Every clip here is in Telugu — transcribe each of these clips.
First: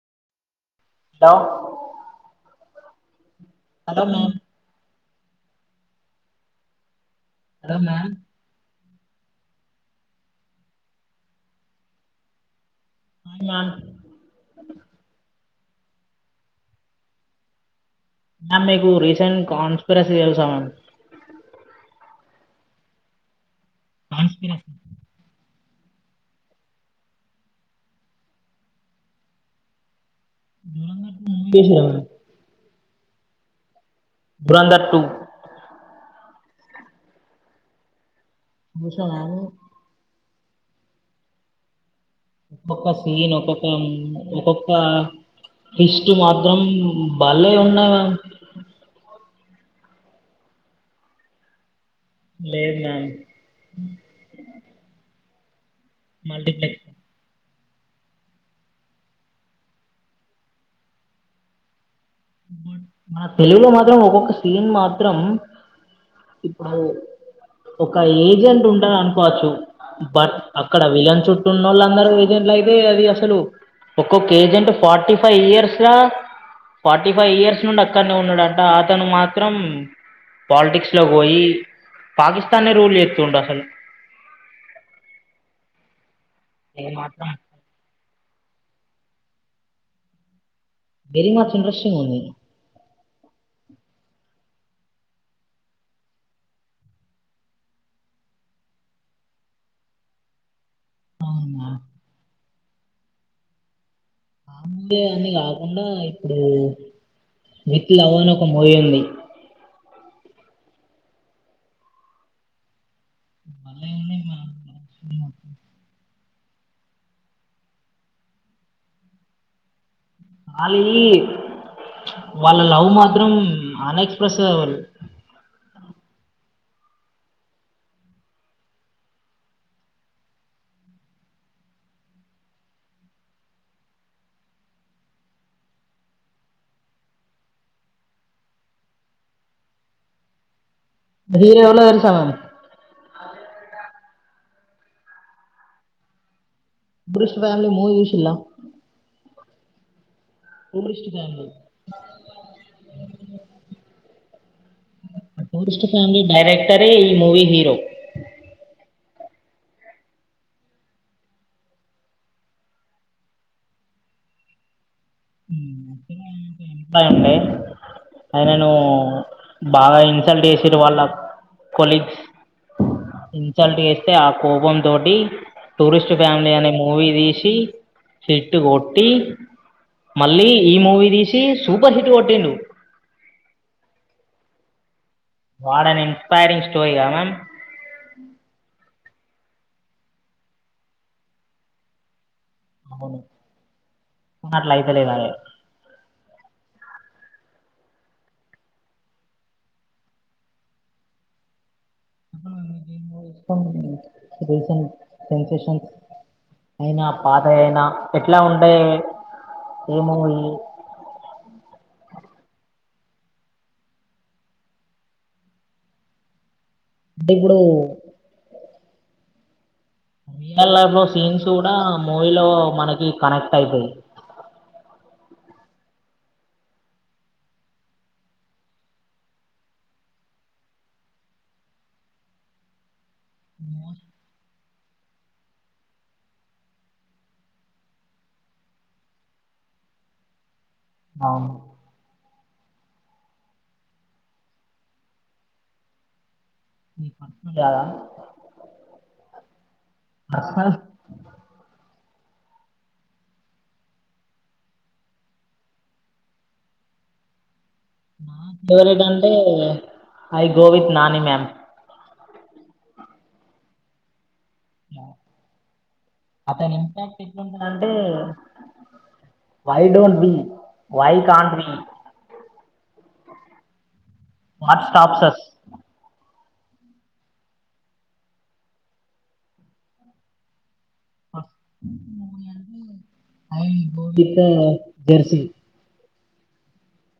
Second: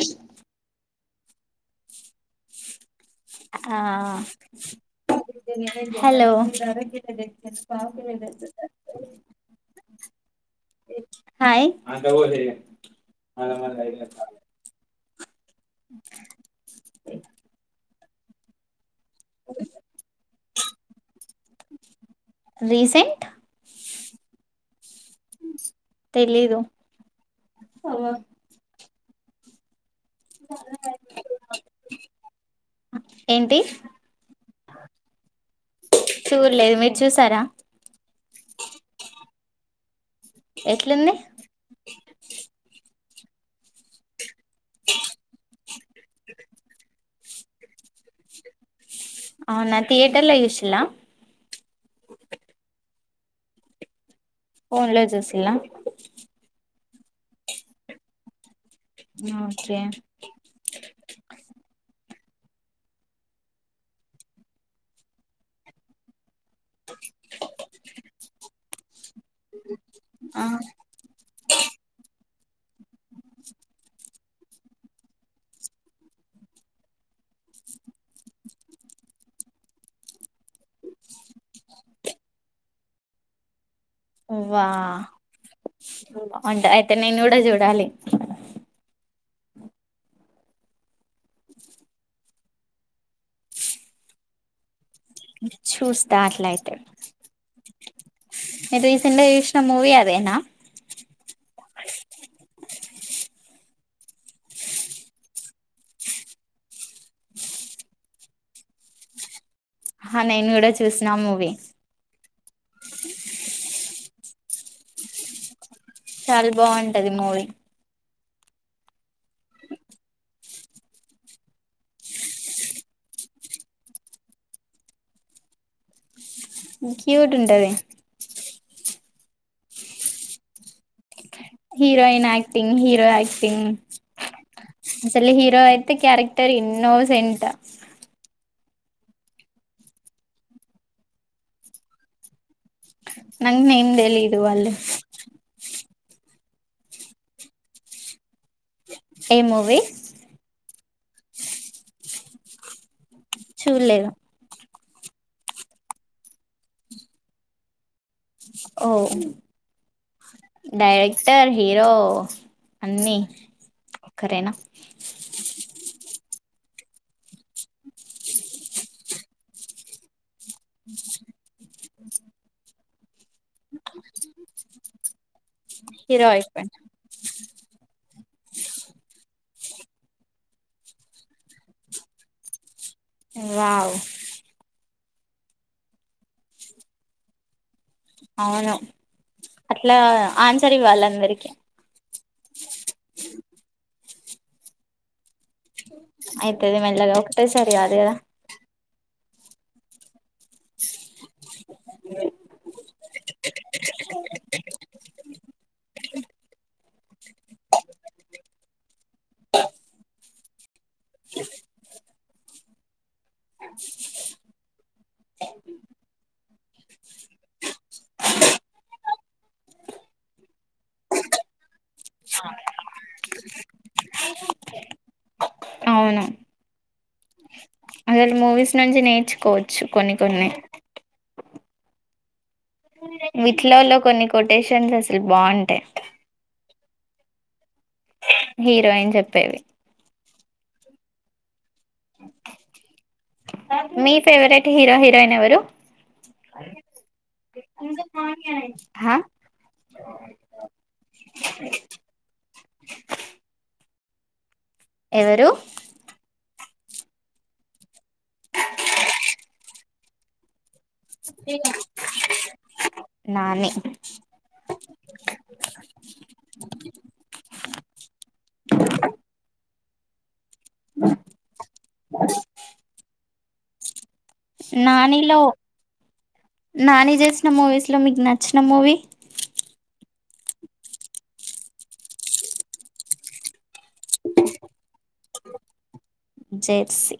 అ హలో ఆ hello ma'am hello hello ma'am [unintelligible] hi hi ma'am [unintelligible] ma'am మీకు [unintelligible] కన్స్పిరసి తెలుగు [unintelligible] రీసెంట్ కాన్స్పిరసీ తెలీదు [unintelligible] ఏంటి దూరంధర్ టు చూడలేదు మీరు చూసారా చూశా గానీ ఎట్లుంది పక్క సన ఒక్కొక్క ఒక్కొక్క [unintelligible] మాత్రం బళ్లే ఉన్నామా అవునా థియేటర్ చూసిలా లేదు మమ్ ఫోన్ చూసిలా మల్టీపక్స్ ఓకే తెలుగులో మాత్రం ఒక్కొక్క సీన్ మాత్రం ఇప్పుడు ఒక ఏజెంట్ ఉ [unintelligible] బట్ అక్కడ విలన్ చుట్టూ ఉన్న వాళ్ళు అందరు ఏజెంట్ అయితే అది అసలు ఒక్కొక్క agent forty five years forty five years నుండి అక్కడనే ఉన్నాడంట అతను మాత్రం పాలిటిక్స్ లో పోయి పాకిస్తానే రూల్ చేస్తుండు అసలు వా ఇది అయితే నేను మాత్రం కూడా చూడాలి [unintelligible] ఇంట్రెస్ంగ్ ఉంది చూస్తా అట్లా అయితే రీసెంట్ చూసిన మూవీ అదేనా అవునా ఆ మూవీ అన్ని కాకుండా ఇప్పుడు విత్ లవ్ అని ఒక మూవీ ఉంది ఆహా, నేను గూడ చూసినా మూవీ. మళ్ళ ఏమైంది మళ్ళ [inaudible] చాల బాగుంటది మూవీ. అల్లీ వాళ్ళ లవ్ మాత్రం అన్ఎక్స్ప్రెస్ వాల్ల్ క్యూటున్టది. Heroine acting, hero acting. అసలి హీరో యితే క్యారెక్టర్ ఇన్నోసెంట్. హీరో ఎవలో తెలుసా మరి? నంగ్న ఏం తెలీదు వాళ్లు. బృష్ వాళ్ళు మూవీ చూసిళ్ల? ఏం మూవి? టూరిస్ట్ ఫ్యామిలీ చూడలేదు టూరిస్ట్ ఫ్యామ్లీ డైరెక్టరే, ఈ మూవి హీరో. ఓ డైరెక్టర్, హీరో అన్నీ ఒకరేనా? బాయ్ ఉండే, అయ్నేను బాగా ఇన్సల్ట్ చేసిర్రు వాళ్ళ కొలీగ్స్. ఇన్సల్ట్ చేస్తే ఆ కోపం తోటి టూరిస్ట్ హీరో ఫ్యామిలీ అనే అయిపోయిండు మూవీ తీసి. చెట్టుగొట్టి మళ్ళీ, ఈ మూవీ తీసి, సూపర్ హిట్ కొట్టిండు. వావ్! వాట్ యన్ ఇన్స్పైరింగ్ స్టోరీగా మ్యామ్? అవును. అట్లా ఆన్సర్ ఇవ్వాలందరికి. అవును, అహా అట్లైతలేదాయే. అయితది మెల్లగా, ఒకటేసారి గాదు కదా? అయినా పాతయయినా ఎట్లా ఉంటే? ఏ మూవీ? అంటె ఇప్పుడూ? రియల్ లైఫ్ లో సీన్స్ గుడా, మూవీలో మనకి కనెక్ట్ అయితయి. అలాంటి మూవీస్ నుంచి నేర్చుకోవచ్చు. కొన్ని కొన్ని వీటిలోల్లొ కొన్ని కొడ్ టేషన్లాసలు బా ఉంటయ్. హీరోయిన్ చెప్పేవి అవును. మీ ఫేవరెట్ హీరో, హీరోయినెవరు? నీ పర్సనల్ కాదా హా? [unintelligible] ఎవరూ? నా ఫేవరేట్ అంటే? అయ్బ్ go with Nani ma'am. Nani అతని ఇంప్యాక్ట్ ఎట్లుంటదంటే, why don't we? Why can't we? నానిలో నాని చేసిన మూవీస్ లో, మీకు నచ్చిన movie? I will go with Jersey. Jersey.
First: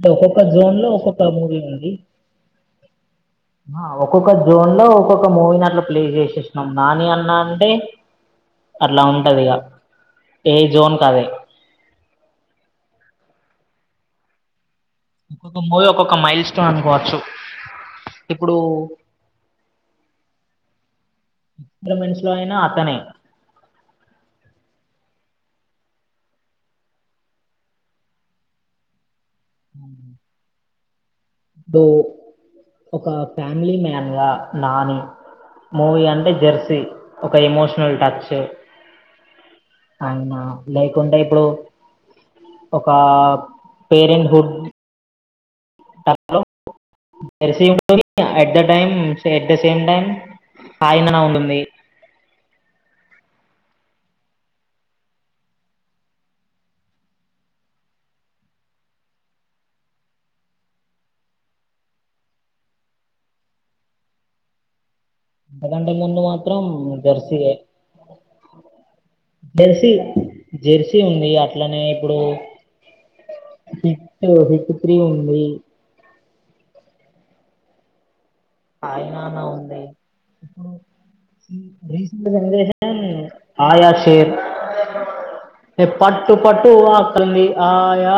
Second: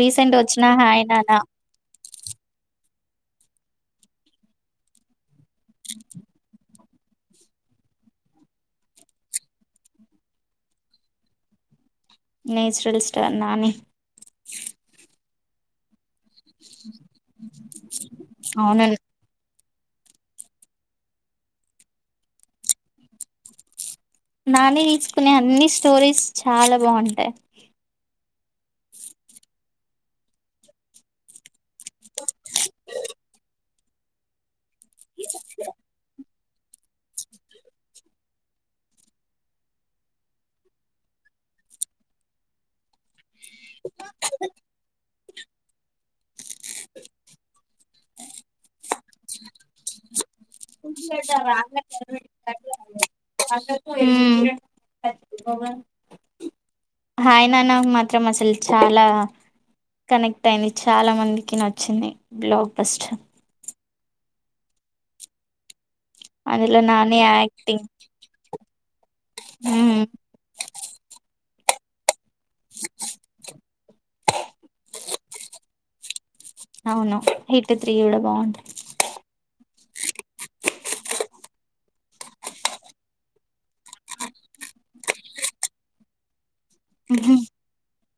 Recent ఒక్కొక్క వచ్చిన జోన్ లో హాయ్ ఒక్కొక్క నానా మూవీ ఉంది ఆ ఒక్కొక్క జోన్ లో ఒక్కొక్క మూవీని అట్ల ప్లే చేసేసినం. నాని అన్నా అంటే అట్లా ఉంటది ఇగ. ఏ జోన్ కదే నేచురల్ స్టార్ నాని. ఒక్కొక్క మూవీ, ఒక్కొక్క మైల్ స్టోన్. వచ్చు ఇప్పుడూ అవును [unintelligible] అయినా అతనే నాని తీసుకునే అన్ని స్టోరీస్ చాల బావుంటయి. అం ఇప్పుడూ ఒక ఫ్యామిలీ మ్యాన్ గా నాని, మూవీ అంటే జెర్సీ. ఒక ఎమోషనల్ టచ్. అండ్ లేకుంటే ఇప్పుడు ఒకా parenthood. That flow, Jersey movie at the time, at the same time సాయిన ఉంటుంది [unintelligible] మ్ హాయ్ నానా మాత్రం అసలు చాలా కనెక్ట్ అయింది చాలా మందికి నచ్చింది బ్లాక్ బస్టర్ ఆ ముందు మాత్రం అందులో నాని జర్సి యే యాక్టింగ్ జర్సీ హ్మ్ జెర్సీ ఉంది అట్లనే ఇప్పుడూ హిట్టూ హిట్ త్రీ ఉంది అవును హిట్ త్రీ గుడ బావుంది హాయ్ నాన ఉంది ఇప్పుడు రీసెంట్ జనరేషన్ ఆయా షేర్ టె పట్టు పట్టు ఆకలి ఉంది ఆయా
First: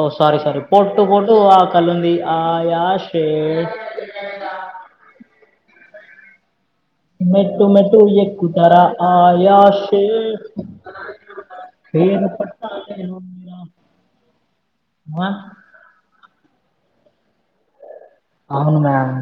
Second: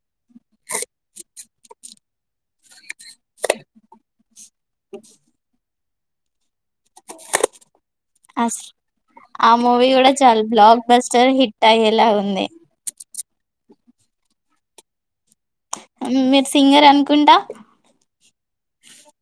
ఓ సారీ సారీ పొట్టు పొట్టు ఆకలి ఉంది ఆయా షేర్ మెట్టు మెట్టు అస్ ఎక్కుతరా ఆ మూవీ గుడ చాల బ్లాక్ బస్టర్ హిటయ్యేలా ఉంది అ ఉం మీరు సింగర్ అనుకుంటా అవును మ్యామ్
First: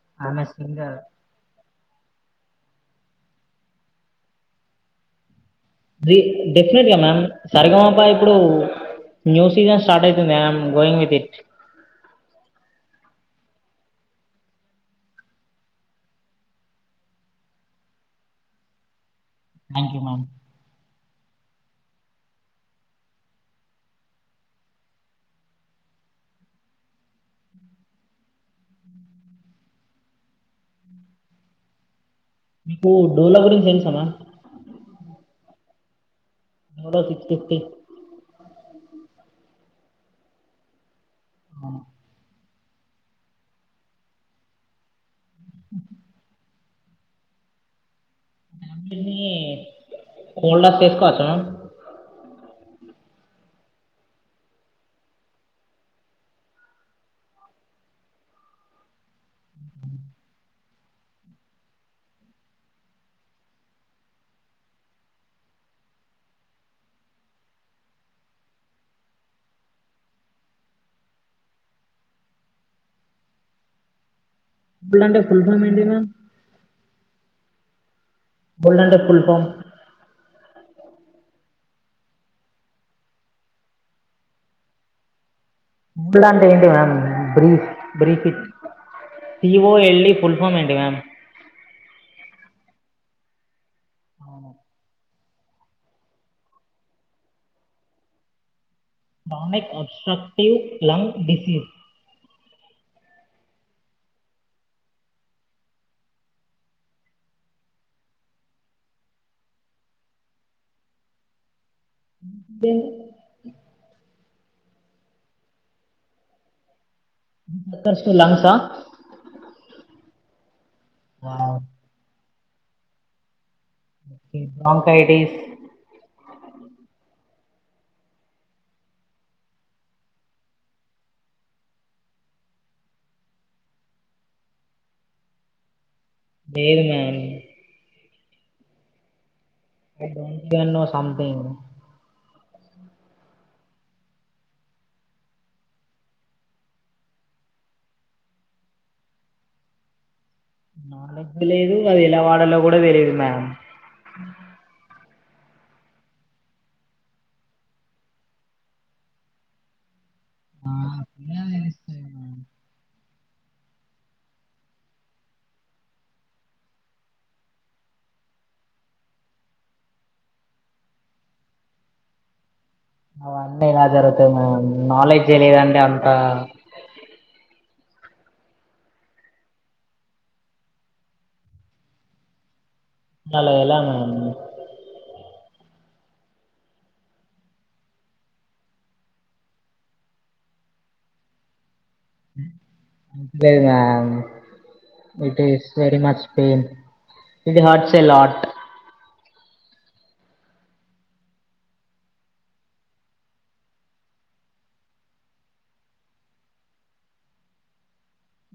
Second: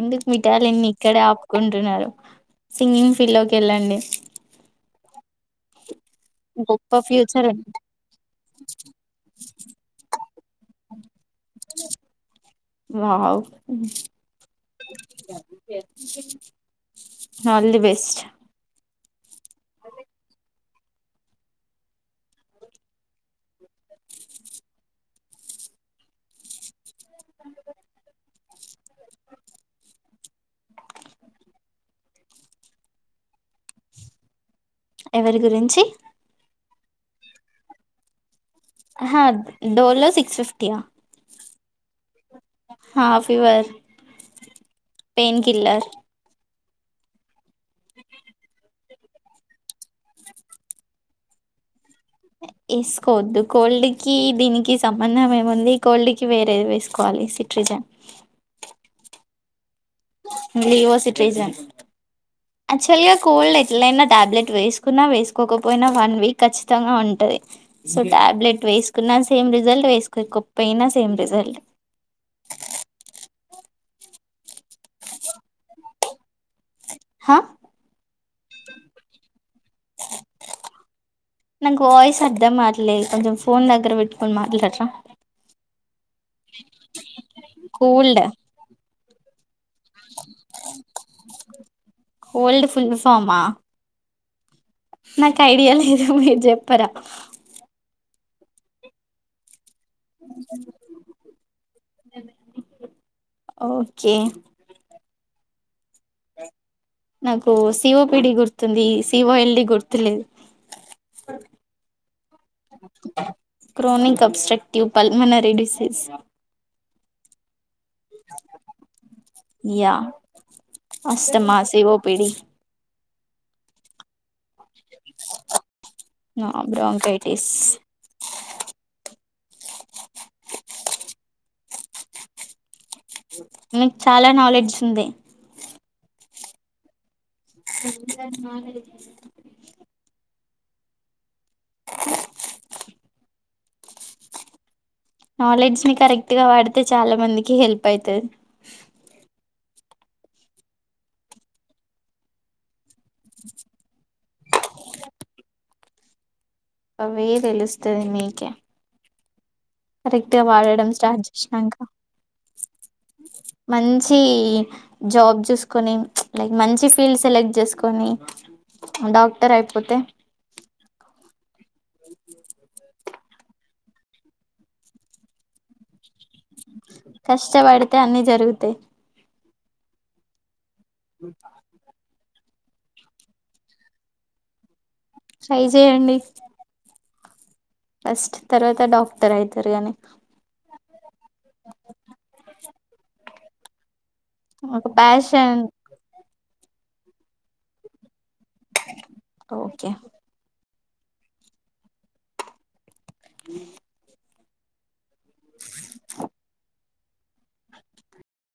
ఎందుకు మి ఆమె టాలెంట్నీ సింగర్ ఇక్కడే ఆపుకుం అంటున్నారు సింగింగ్ ఫీల్డ్ లోకి ఎళ్ళండి డె డెఫినెట్ గా గొప్ప మ్యామ్ ఫ్యూచర్ ఉంది సరిగమపా ఇప్పుడు న్యూ సీజన్ స్టార్ట్ అయి ందే going without wow all the best thank you మమ్ [unintelligible] మీకు డోలా గురించి తెల్సా మామ్ ఎవరి గురించి మూల తిప్పతి అహ డోలో సిక్స్ ఫిఫ్టీయా అవను హా ఫీవర్ పెయిన్ కిల్లర్ అ [unintelligible] కాని కోల్డస్తే ఏసుకోవచ్చా మేడం ఏసుకోవద్దు కోల్డ్ కి దీనికి సంబంధం ఏముంది కోల్డ్ కి వేరేది వేసుకోవాలి సిట్రిజన్ లీవో సిట్రిజన్ యాక్చువల్ గా కోల్డ్ ఎట్లయినా టాబ్లెట్ వేసుకున్నా వేసుకోకపోయినా వన్ వీక్ ఖచ్చితంగా ఉంటది సో టాబ్లెట్ వేసుకున్నా సేమ్ రిజల్ట్ వేసుకోకపోయినా సేమ్ రిజల్ట్ [unintelligible] అంటే ఫుల్ ఫామ్ ఏంటి మామ్ హ [unintelligible] ఫుల్ఫామ్ నాకు వాయిస్ అర్ధం కాట్లేదు కొంచెం ఫోన్ దగ్గర పెట్టుకొని మాట్లాడరా లాంటే ఏంటి ma'am brief cold brief C O L D full form ఏంటి మేమ్ కోల్డ్ ఫుల్ ఫామా అవును నాకు ఐడియా లేదు మీరు జెప్పర బావున్నాయి obstructive lung disease okay నాకు సివోపిడి గుర్తుంది సిఓఎల్డి గుర్తులేదు then chronic obstructive pulmonary disease first లంగ్సా ఆస్థమా సివోపిడి బ్రాంకైటిస్ నా బ్రాంకైటిస్ మీకు చాలా నాలెడ్జ్ ఉంది లేద్ మేమ్ [unintelligible] [unintelligible] సంథింగ్ నాలెడ్జ్ ని కరెక్ట్ గా వాడితే చాలా మందికి హెల్ప్ అయితది నాలెడ్జ్ లేదు అది ఎలా వాడాలో కూడా తెలీదు మేమ్ అవి తెలుస్తది మీకే కరెక్ట్ గా ఆ, వాడడం స్టార్ట్ అప్పుడే చేసినంక తెలుస్తాయి మ్యామ్. మంచీ జాబ్ చూసుకొని లైక్ మంచి ఫీల్డ్ సెలెక్ట్ చేసుకొని డాక్టర్ అయిపోతే అవన్నీ ఇలా జరుగుతము నాలెడ్జ్ ఏ లేదండి అంతా కష్టవడు తె అన్నీ జరుగుతయి అలా ఎలా అన్నాను ట్రై జేయండి ఫస్ట్ తర్వాత డాక్టర్ అయితారు గాని [unintelligible] ఒక ప్యాషన్ చేయండి ఇది హట్ సేల్ హాట్ ఓకె